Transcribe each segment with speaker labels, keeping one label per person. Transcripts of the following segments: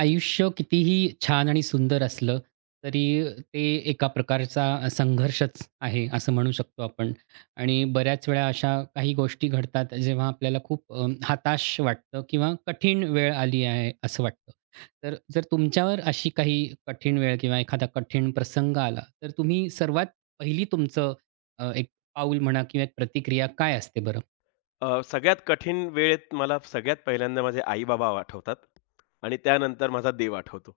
Speaker 1: आयुष्य कितीही छान आणि सुंदर असलं, तरी ते एका प्रकारचा संघर्षच आहे, असं म्हणू शकतो आपण. आणि बऱ्याच वेळा अशा काही गोष्टी घडतात, जेव्हा आपल्याला खूप हताश वाटतं किंवा कठीण वेळ आली आहे, असं वाटतं. तर जर तुमच्यावर अशी काही कठीण वेळ किंवा एखादा कठीण प्रसंग आला, तर तुम्ही सर्वात पहिली तुमचं एक पाऊल म्हणा किंवा एक प्रतिक्रिया काय असते बरं?
Speaker 2: सगळ्यात कठीण वेळेत मला सगळ्यात पहिल्यांदा माझे आई-बाबा आठवतात आणि त्यानंतर माझा देव आठवतो.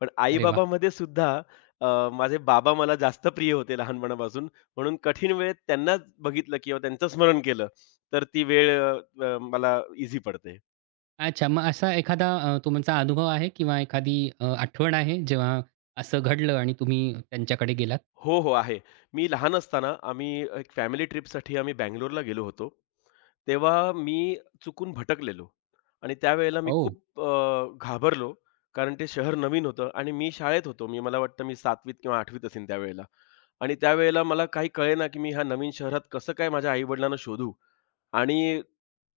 Speaker 2: पण
Speaker 1: अरे
Speaker 2: आई-बाबामध्ये सुद्धा अ, माझे बाबा मला जास्त प्रिय होते लहानपणापासून. म्हणून कठीण वेळेत त्यांनाच बघितलं किंवा त्यांचं स्मरण केलं, तर ती वेळ अ, अ, मला ईझी पडते.
Speaker 1: अच्छा. मग असा एखादा तुमचा अनुभव आहे किंवा एखादी आठवण आहे जेव्हा असं घडलं आणि तुम्ही त्यांच्याकडे गेलात?
Speaker 2: हो, हो, आहे. मी लहान असताना आम्ही एक फॅमिली ट्रिपसाठी आम्ही बंगलोरला गेलो होतो. तेव्हा मी चुकून भटकलेलो आणि त्यावेळेला मी
Speaker 1: हो.
Speaker 2: खूप घाबरलो. कारण ते शहर नवीन होतं आणि मी शाळेत होतो. मला वाटतं मी 7वीत किंवा 8वीत असेन त्यावेळेला आणि त्यावेळेला मला काही कळेना, की मी ह्या नवीन शहरात कसं काय माझ्या आई-वडिलांना शोधू आणि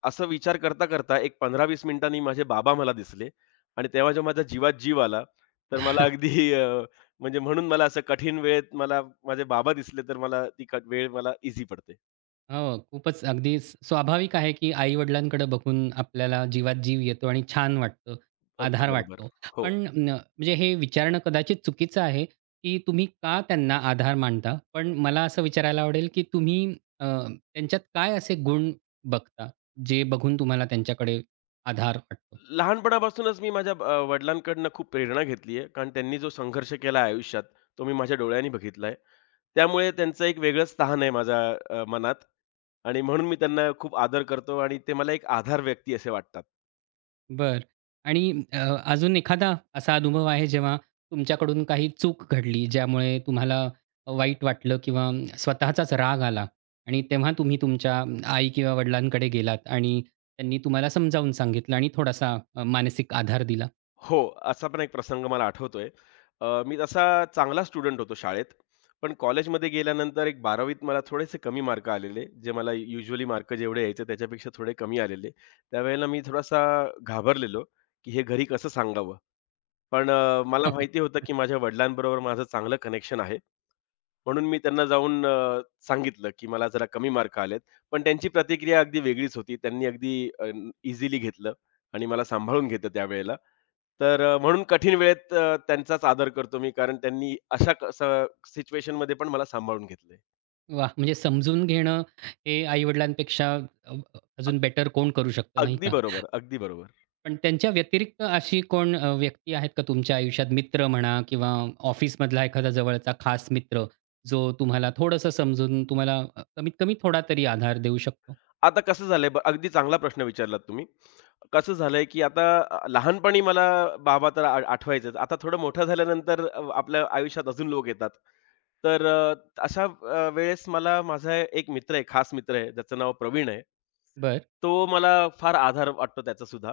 Speaker 2: असा विचार करता-करता एक 15-20 मिनिटांनी माझे बाबा मला दिसले आणि तेव्हा जेव्हा माझ्या जीवात जीव आला, तर मला म्हणजे म्हणून मला असं कठीण वेळेत मला माझे बाबा दिसले, तर मला ती वेळ मला ईझी पडते.
Speaker 1: हो. खूपच अगदी स्वाभाविक आहे, की आई-वडिलांकडे बघून आपल्याला जीवात जीव येतो आणि छान वाटतं,
Speaker 2: अगदी
Speaker 1: आधार
Speaker 2: बरोबर.
Speaker 1: वाटतो.
Speaker 2: हो.
Speaker 1: पण म्हणजे हे विचारणं कदाचित चुकीचं आहे, की तुम्ही का त्यांना आधार मानता? पण मला असं विचारायला आवडेल, की तुम्ही त्यांच्यात काय असे गुण बघता, जे बघून तुम्हाला त्यांच्याकडे आधार वाटतो?
Speaker 2: लहानपणापासूनच मी माझ्या वडिलांकडनं खूप प्रेरणा घेतली आहे. कारण त्यांनी जो संघर्ष केला आहे आयुष्यात, तो मी माझ्या डोळ्यांनी बघितला आहे. त्यामुळे त्यांचं एक वेगळंच स्थान आहे माझ्या मनात आणि म्हणून मी त्यांना खूप आदर करतो आणि ते मला एक आधार व्यक्ती असे वाटतात.
Speaker 1: बरं. आणि अजून एखादा असा अनुभव आहे जेव्हा तुमच्याकडून काही चूक घडली, ज्यामुळे तुम्हाला वाईट वाटलं किंवा स्वतःचाच राग आला आणि तेव्हा तुम्ही तुमच्या आई किंवा वडिलांकडे गेलात आणि त्यांनी तुम्हाला समजावून सांगितलं आणि थोडासा मानसिक आधार दिला.
Speaker 2: हो, असा पण एक प्रसंग मला आठवतोय. मी तसा चांगला स्टुडंट होतो शाळेत. पण कॉलेजमध्ये गेल्यानंतर एक 12वीत मला थोडेसे कमी मार्क आलेले. जे मला युज्युअली मार्क जेवढे यायचे त्याच्यापेक्षा थोडे कमी आलेले. त्यावेळेला मी थोडासा घाबरलेलो, की हे घरी कसं सांगावं? पण मला माहिती होतं, की माझ्या वडिलांबरोबर माझं चांगलं कनेक्शन आहे. म्हणून मी त्यांना जाऊन सांगितलं, की मला जरा कमी मार्क आलेत. पण त्यांची प्रतिक्रिया अगदी वेगळीच होती. त्यांनी अगदी इझिली घेतलं आणि मला सांभाळून घेतलं त्यावेळेला. म्हणून कठीण वेळेत त्यांचाच आदर करतो मी, कारण त्यांनी अशा क स सिच्युएशनमध्ये पण मला सांभाळून घेतलंय.
Speaker 1: वाह! म्हणजे समजून घेणं हे आई-वडिलांपेक्षा अजून बेटर कोण करू शकतं, नाही
Speaker 2: अगदी
Speaker 1: का?
Speaker 2: बरोबर, अगदी बरोबर.
Speaker 1: पण त्यांच्या व्यतिरिक्त अशी कोण व्यक्ती आहेत का तुमच्या आयुष्यात मित्र म्हणा किंवा ऑफिसमधला एखादा जवळचा खास मित्र, जो तुम्हाला थोडंसं समजून तुम्हाला कमीत कमी थोडा तरी आधार देऊ शकतो?
Speaker 2: आता कसं झालंय अगदी चांगला प्रश्न विचारलात तुम्ही. कसं झालंय, की आता लहानपणी मला बाबा तर आठवायचेच. आता थोडं मोठं झाल्यानंतर आपल्या आयुष्यात अजून लोक येतात. तर अ, अशा वेळेस मला माझा एक मित्र आहे, खास मित्र आहे, ज्याचं नाव प्रवीण आहे.
Speaker 1: बरं.
Speaker 2: तो मला फार आधार वाटतो त्याचासुद्धा.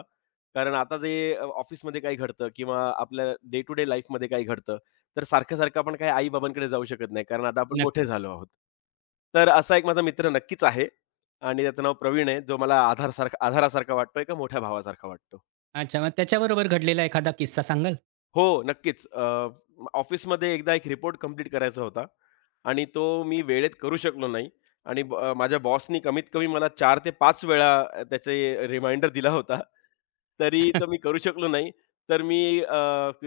Speaker 2: कारण आता जे ऑफिसमध्ये काही घडतं किंवा आपल्या डे टू डे लाईफमध्ये काही घडतं, तर सारखं-सारखं आपण काही आई-बाबांकडे जाऊ शकत नाही, कारण आता आपण मोठे
Speaker 1: नक्कीच.
Speaker 2: झालो आहोत. तर असा एक माझा मित्र नक्कीच आहे आणि त्याचं नाव प्रवीण आहे, जो मला आधारसारखा आधारासारखा वाटतोय, एका मोठ्या भावासारखा वाटतो.
Speaker 1: अच्छा, मग त्याच्याबरोबर घडलेला एखादा किस्सा सांगाल?
Speaker 2: हो, नक्कीच. ऑफिसमध्ये एकदा एक रिपोर्ट कंप्लीट करायचा होता आणि तो मी वेळेत करू शकलो नाही आणि माझ्या बॉसनी कमीत कमी मला 4 ते 5 वेळा त्याचे रिमाइंडर दिला होता. तरी तो मी करू शकलो नाही. तर मी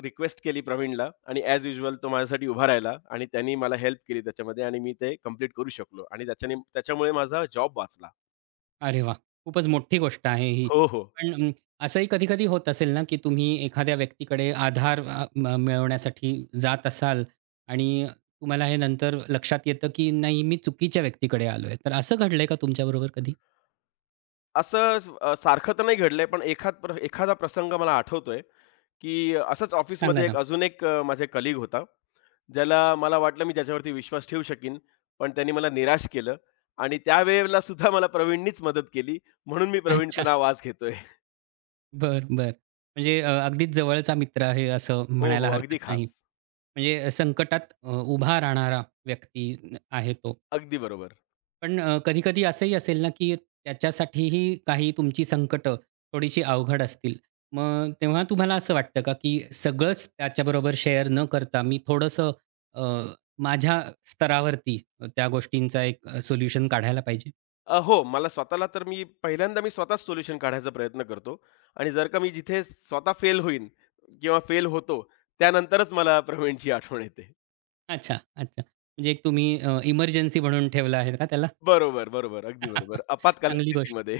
Speaker 2: रिक्वेस्ट केली प्रवीणला आणि ॲज युजुअल तो माझ्यासाठी उभा राहिला आणि त्यांनी मला हेल्प केली त्याच्यामध्ये आणि मी ते कंप्लीट करू शकलो आणि त्याच्याने त्याच्यामुळे माझा जॉब वाचला.
Speaker 1: अरे वाह! खूपच मोठी गोष्ट आहे ही.
Speaker 2: हो, हो.
Speaker 1: पण असंही कधी-कधी होत असेल ना, की तुम्ही एखाद्या व्यक्तीकडे आधार अ, म मिळवण्यासाठी जात असाल आणि तुम्हाला हे नंतर लक्षात येतं, की नाही मी चुकीच्या व्यक्तीकडे आलोय. तर असं घडलंय का तुमच्याबरोबर कधी?
Speaker 2: असं सारखं तर नाही घडलंय, पण एखादा प्रसंग मला आठवतोय. की असंच
Speaker 1: सांगा
Speaker 2: ऑफिसमध्ये
Speaker 1: ना.
Speaker 2: अजून एक माझा कलीग होता. ज्याला मला वाटलं मी त्याच्यावरती विश्वास ठेवू शकीन, पण त्याने मला निराश केलं आणि त्यावेळेला सुद्धा मला प्रवीणनीच मदत केली. म्हणून मी
Speaker 1: अच्छा.
Speaker 2: प्रवीणचं नाव आज घेतोय.
Speaker 1: बर बर म्हणजे अगदीच जवळचा मित्र आहे असं
Speaker 2: हो,
Speaker 1: म्हणायला
Speaker 2: हो.
Speaker 1: हरकत
Speaker 2: अगदी
Speaker 1: नाही.
Speaker 2: खास.
Speaker 1: म्हणजे संकटात उभा राहणारा व्यक्ती आहे तो.
Speaker 2: अगदी बरोबर.
Speaker 1: पण कधी-कधी असंही असेल ना, की त्याच्यासाठीही काही तुमची संकटं थोडीशी अवघड असतील. मग तेव्हा तुम्हाला असं वाटतं का, की सगळंच त्याच्याबरोबर शेअर न करता मी थोडंसं अ, माझ्या स्तरावरती त्या गोष्टींचा एक सोल्युशन काढायला पाहिजे?
Speaker 2: हो, मला स्वतःला तर मी पहिल्यांदा मी स्वतःच सोल्युशन काढायचा प्रयत्न करतो आणि जर का मी जिथे स्वतः फेल होईन किंवा फेल होतो, त्यानंतरच मला प्रवीणची आठवण येते.
Speaker 1: अच्छा, अच्छा. म्हणजे एक तुम्ही इमर्जन्सी म्हणून ठेवलं आहे का त्याला?
Speaker 2: बरोबर, बरोबर. अगदी बरोबर. आपातकालीन
Speaker 1: चांगली गोष्ट.
Speaker 2: स्थितीमध्ये.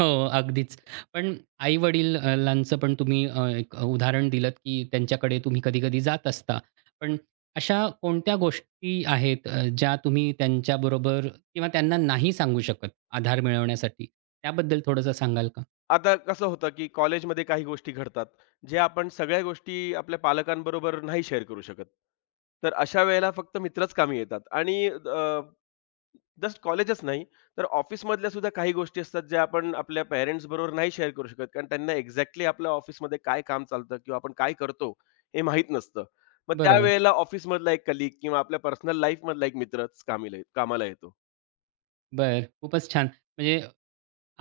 Speaker 1: हो, अगदीच. पण आई-वडिलांचं पण तुम्ही एक उदाहरण दिलंत, की त्यांच्याकडे तुम्ही कधी-कधी जात असता. पण अशा कोणत्या गोष्टी आहेत ज्या तुम्ही त्यांच्याबरोबर किंवा त्यांना नाही सांगू शकत आधार मिळवण्यासाठी? त्याबद्दल थोडंसं सांगाल का?
Speaker 2: आता कसं होतं, की कॉलेजमध्ये काही गोष्टी घडतात, जे आपण सगळ्या गोष्टी आपल्या पालकांबरोबर नाही शेअर करू शकत. तर अशा वेळेला फक्त मित्रच कामी येतात आणि जस्ट कॉलेजच नाही, तर ऑफिसमधल्या सुद्धा काही गोष्टी असतात, ज्या आपण आपल्या पॅरेंट्स बरोबर नाही शेअर करू शकत. कारण त्यांना एक्झॅक्टली आपल्या ऑफिसमध्ये काय काम चालतं किंवा आपण काय करतो हे माहीत नसतं. मग
Speaker 1: बरोबर.
Speaker 2: त्यावेळेला ऑफिसमधला एक कलीग किंवा आपल्या पर्सनल लाईफमधला एक मित्रच कामाला येतो.
Speaker 1: बरं. खूपच छान. म्हणजे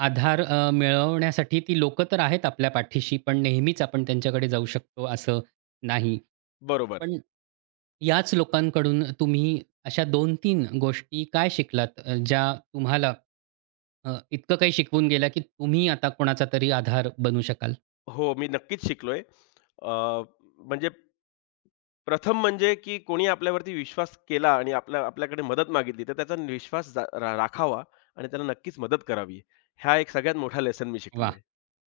Speaker 1: आधार मिळवण्यासाठी ती लोकं तर आहेत आपल्या पाठीशी, पण नेहमीच आपण त्यांच्याकडे जाऊ शकतो असं नाही.
Speaker 2: बरोबर.
Speaker 1: पण याच लोकांकडून तुम्ही अशा 2-3 गोष्टी काय शिकलात ज्या तुम्हाला इतकं काही शिकवून गेल्या, की तुम्ही आता कोणाचा तरी आधार बनू शकाल?
Speaker 2: हो, मी नक्कीच शिकलोय. अ, म्हणजे प्रथम म्हणजे, की कोणी आपल्यावरती विश्वास केला आणि आपल्याकडे मदत मागितली, तर त्याचा विश्वास जा रा राखावा आणि त्याला नक्कीच मदत करावी. हा एक सगळ्यात मोठा लेसन मी
Speaker 1: वाह!
Speaker 2: शिकलोय.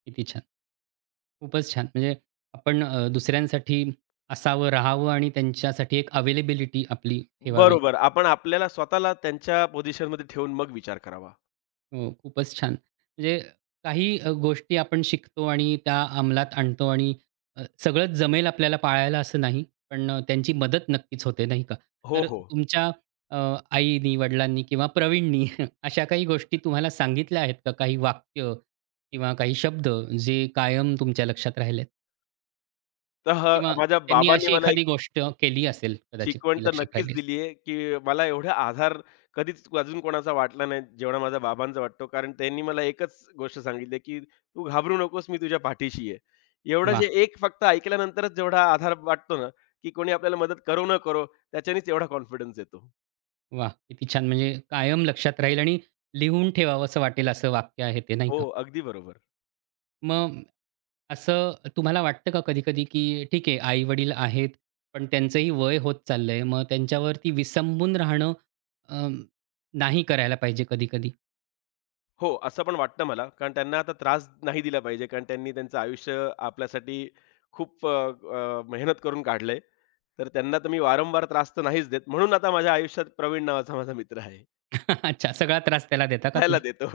Speaker 1: किती छान. खूपच छान. म्हणजे आपण दुसऱ्यांसाठी असावं, राहावं आणि त्यांच्यासाठी एक अवेलेबिलिटी आपली ठेवावी.
Speaker 2: बरोबर. आपण आपल्याला स्वतःला त्यांच्या पोझिशनमध्ये ठेवून मग विचार करावा.
Speaker 1: हो, खूपच छान. म्हणजे काही गोष्टी आपण शिकतो आणि त्या अंमलात आणतो आणि सगळंच जमेल आपल्याला पाळायला असं नाही. पण त्यांची मदत नक्कीच होते, नाही का?
Speaker 2: हो,
Speaker 1: तर
Speaker 2: हो.
Speaker 1: तुमच्या अ, आईनी, वडिलांनी किंवा प्रवीणनी अशा काही गोष्टी तुम्हाला सांगितल्या आहेत का? काही वाक्य किंवा काही शब्द जे कायम तुमच्या लक्षात राहिलेत?
Speaker 2: तर
Speaker 1: किंवा
Speaker 2: माझ्या
Speaker 1: त्यांनी
Speaker 2: बाबांनी
Speaker 1: अशी
Speaker 2: मला
Speaker 1: एखादी गोष्ट केली असेल कदाचित
Speaker 2: शिकवण
Speaker 1: ती
Speaker 2: तर
Speaker 1: लक्षात
Speaker 2: नक्कीच
Speaker 1: राहिली असेल.
Speaker 2: दिली आहे, की मला एवढा आधार कधीच अजून कोणाचा वाटला नाही, जेवढा माझ्या बाबांचा वाटतो. कारण त्यांनी मला एकच गोष्ट सांगितली, की "तू घाबरू नकोस, मी तुझ्या पाठीशी आहे." एवढं
Speaker 1: वाह!
Speaker 2: जे एक फक्त ऐकल्यानंतरच जेवढा आधार वाटतो ना, की कोणी आपल्याला मदत करो न करो, त्याच्यानेच एवढा कॉन्फिडन्स येतो.
Speaker 1: वाह! किती छान. म्हणजे कायम लक्षात राहील आणि लिहून ठेवावसं वाटेल असं वाक्य आहे ते, नाही
Speaker 2: हो,
Speaker 1: का?
Speaker 2: अगदी बरोबर.
Speaker 1: मग असं तुम्हाला वाटतं का कधी-कधी, की ठीक आहे आई-वडील आहेत, पण त्यांचंही वय होत चाललंय. मग त्यांच्यावरती विसंबून राहणं अ, नाही करायला पाहिजे कधी-कधी?
Speaker 2: हो, असं पण वाटतं मला. कारण त्यांना आता त्रास नाही दिला पाहिजे. कारण त्यांनी त्यांचं आयुष्य आपल्यासाठी खूप अ, अ, मेहनत करून काढलंय. तर त्यांना तर मी वारंवार त्रास तर नाहीच देत. म्हणून आता माझ्या आयुष्यात प्रवीण नावाचा माझा मित्र आहे.
Speaker 1: अच्छा, सगळा त्रास त्याला देता का
Speaker 2: त्याला
Speaker 1: तुम्ही?
Speaker 2: देतो.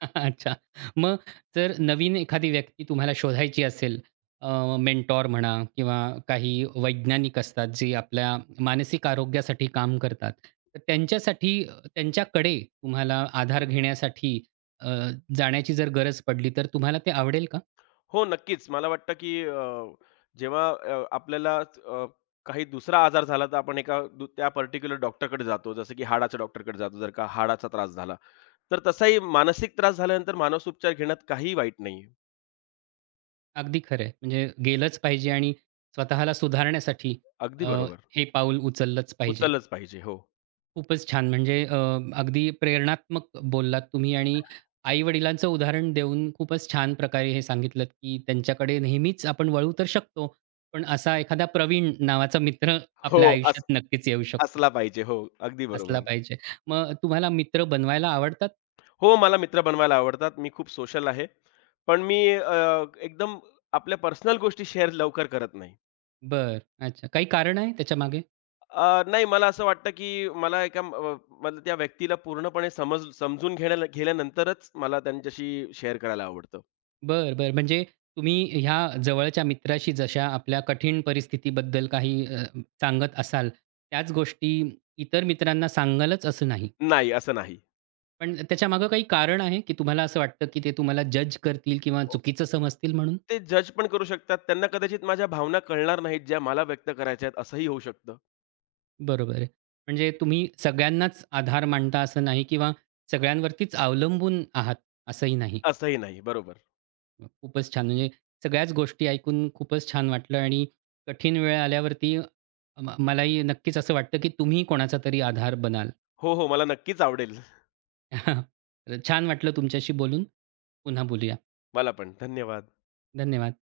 Speaker 1: अच्छा. मग जर नवीन एखादी व्यक्ती तुम्हाला शोधायची असेल, मेंटॉर म्हणा किंवा काही वैज्ञानिक असतात, जे आपल्या मानसिक आरोग्यासाठी काम करतात. तर त्यांच्यासाठी त्यांच्याकडे तुम्हाला आधार
Speaker 2: हं.
Speaker 1: घेण्यासाठी अ, जाण्याची जर गरज पडली, तर तुम्हाला ते आवडेल का?
Speaker 2: हो, नक्कीच. मला वाटतं की जेव्हा आपल्याला काही दुसरा आजार झाला तर आपण एका त्या पर्टिक्युलर डॉक्टरकडे जातो. जसं की हाडाच्या डॉक्टरकडे जातो जर का हाडाचा त्रास झाला. तर तसाही मानसिक त्रास झाल्यानंतर मानसोपचार घेण्यात काहीही वाईट नाहीये.
Speaker 1: अगदी खरं आहे. म्हणजे गेलंच पाहिजे आणि स्वतःला सुधारण्यासाठी
Speaker 2: अगदी
Speaker 1: अ,
Speaker 2: बरोबर.
Speaker 1: हे पाऊल उचललंच पाहिजे.
Speaker 2: उचललंच पाहिजे. हो.
Speaker 1: खूपच छान. म्हणजे अगदी प्रेरणात्मक बोललात तुम्ही आणि आई-वडिलांचं उदाहरण देऊन खूपच छान प्रकारे हे सांगितलत, की त्यांच्याकडे नेहमीच आपण वळू तर शकतो, पण असा एखादा प्रवीण नावाचा मित्र
Speaker 2: हो,
Speaker 1: आपल्या
Speaker 2: अस
Speaker 1: आयुष्यात नक्कीच येऊ शकतो.
Speaker 2: असला पाहिजे. हो, अगदी
Speaker 1: असला
Speaker 2: बरोबर.
Speaker 1: पाहिजे. मग तुम्हाला मित्र बनवायला आवडतात?
Speaker 2: हो, मला मित्र बनवायला आवडतात. मी खूप सोशल आहे. पण मी एकदम आपल्या पर्सनल गोष्टी शेअर लवकर करत नाही.
Speaker 1: बरं. अच्छा. काही कारण आहे त्याच्यामागे?
Speaker 2: नाही मला असं वाटतं, की मला मला त्या व्यक्तीला पूर्णपणे समजून गेल्यानंतरच मला त्यांच्याशी शेअर करायला आवडतं.
Speaker 1: बरं, बरं. म्हणजे तुम्ही ह्या जवळच्या मित्राशी जशा आपल्या कठीण परिस्थितीबद्दल काही सांगत असाल, त्याच गोष्टी इतर मित्रांना सांगालच असं नाही.
Speaker 2: नाही, असं नाही.
Speaker 1: पण त्याच्यामागं काही कारण आहे, की तुम्हाला असं वाटतं, की ते तुम्हाला जज करतील किंवा
Speaker 2: ओ
Speaker 1: चुकीचं समजतील म्हणून?
Speaker 2: ते जज पण करू शकतात. त्यांना कदाचित माझ्या भावना कळणार नाहीत, ज्या मला व्यक्त करायच्या आहेत, असंही होऊ शकतं.
Speaker 1: बरोबर आहे. म्हणजे तुम्ही सगळ्यांनाच आधार मानता असं नाही किंवा सगळ्यांवरतीच अवलंबून आहात असंही नाही.
Speaker 2: असंही नाही. बरोबर.
Speaker 1: खूपच छान. म्हणजे सगळ्याच गोष्टी ऐकून खूपच छान वाटलं आणि कठीण वेळ आल्यावरती मलाही नक्कीच असं वाटतं, की तुम्ही कोणाचा तरी आधार बनाल.
Speaker 2: हो, हो. मला नक्कीच आवडेल.
Speaker 1: तर छान वाटलं तुमच्याशी बोलून. पुन्हा बोलूया.
Speaker 2: मला पण. धन्यवाद.
Speaker 1: धन्यवाद.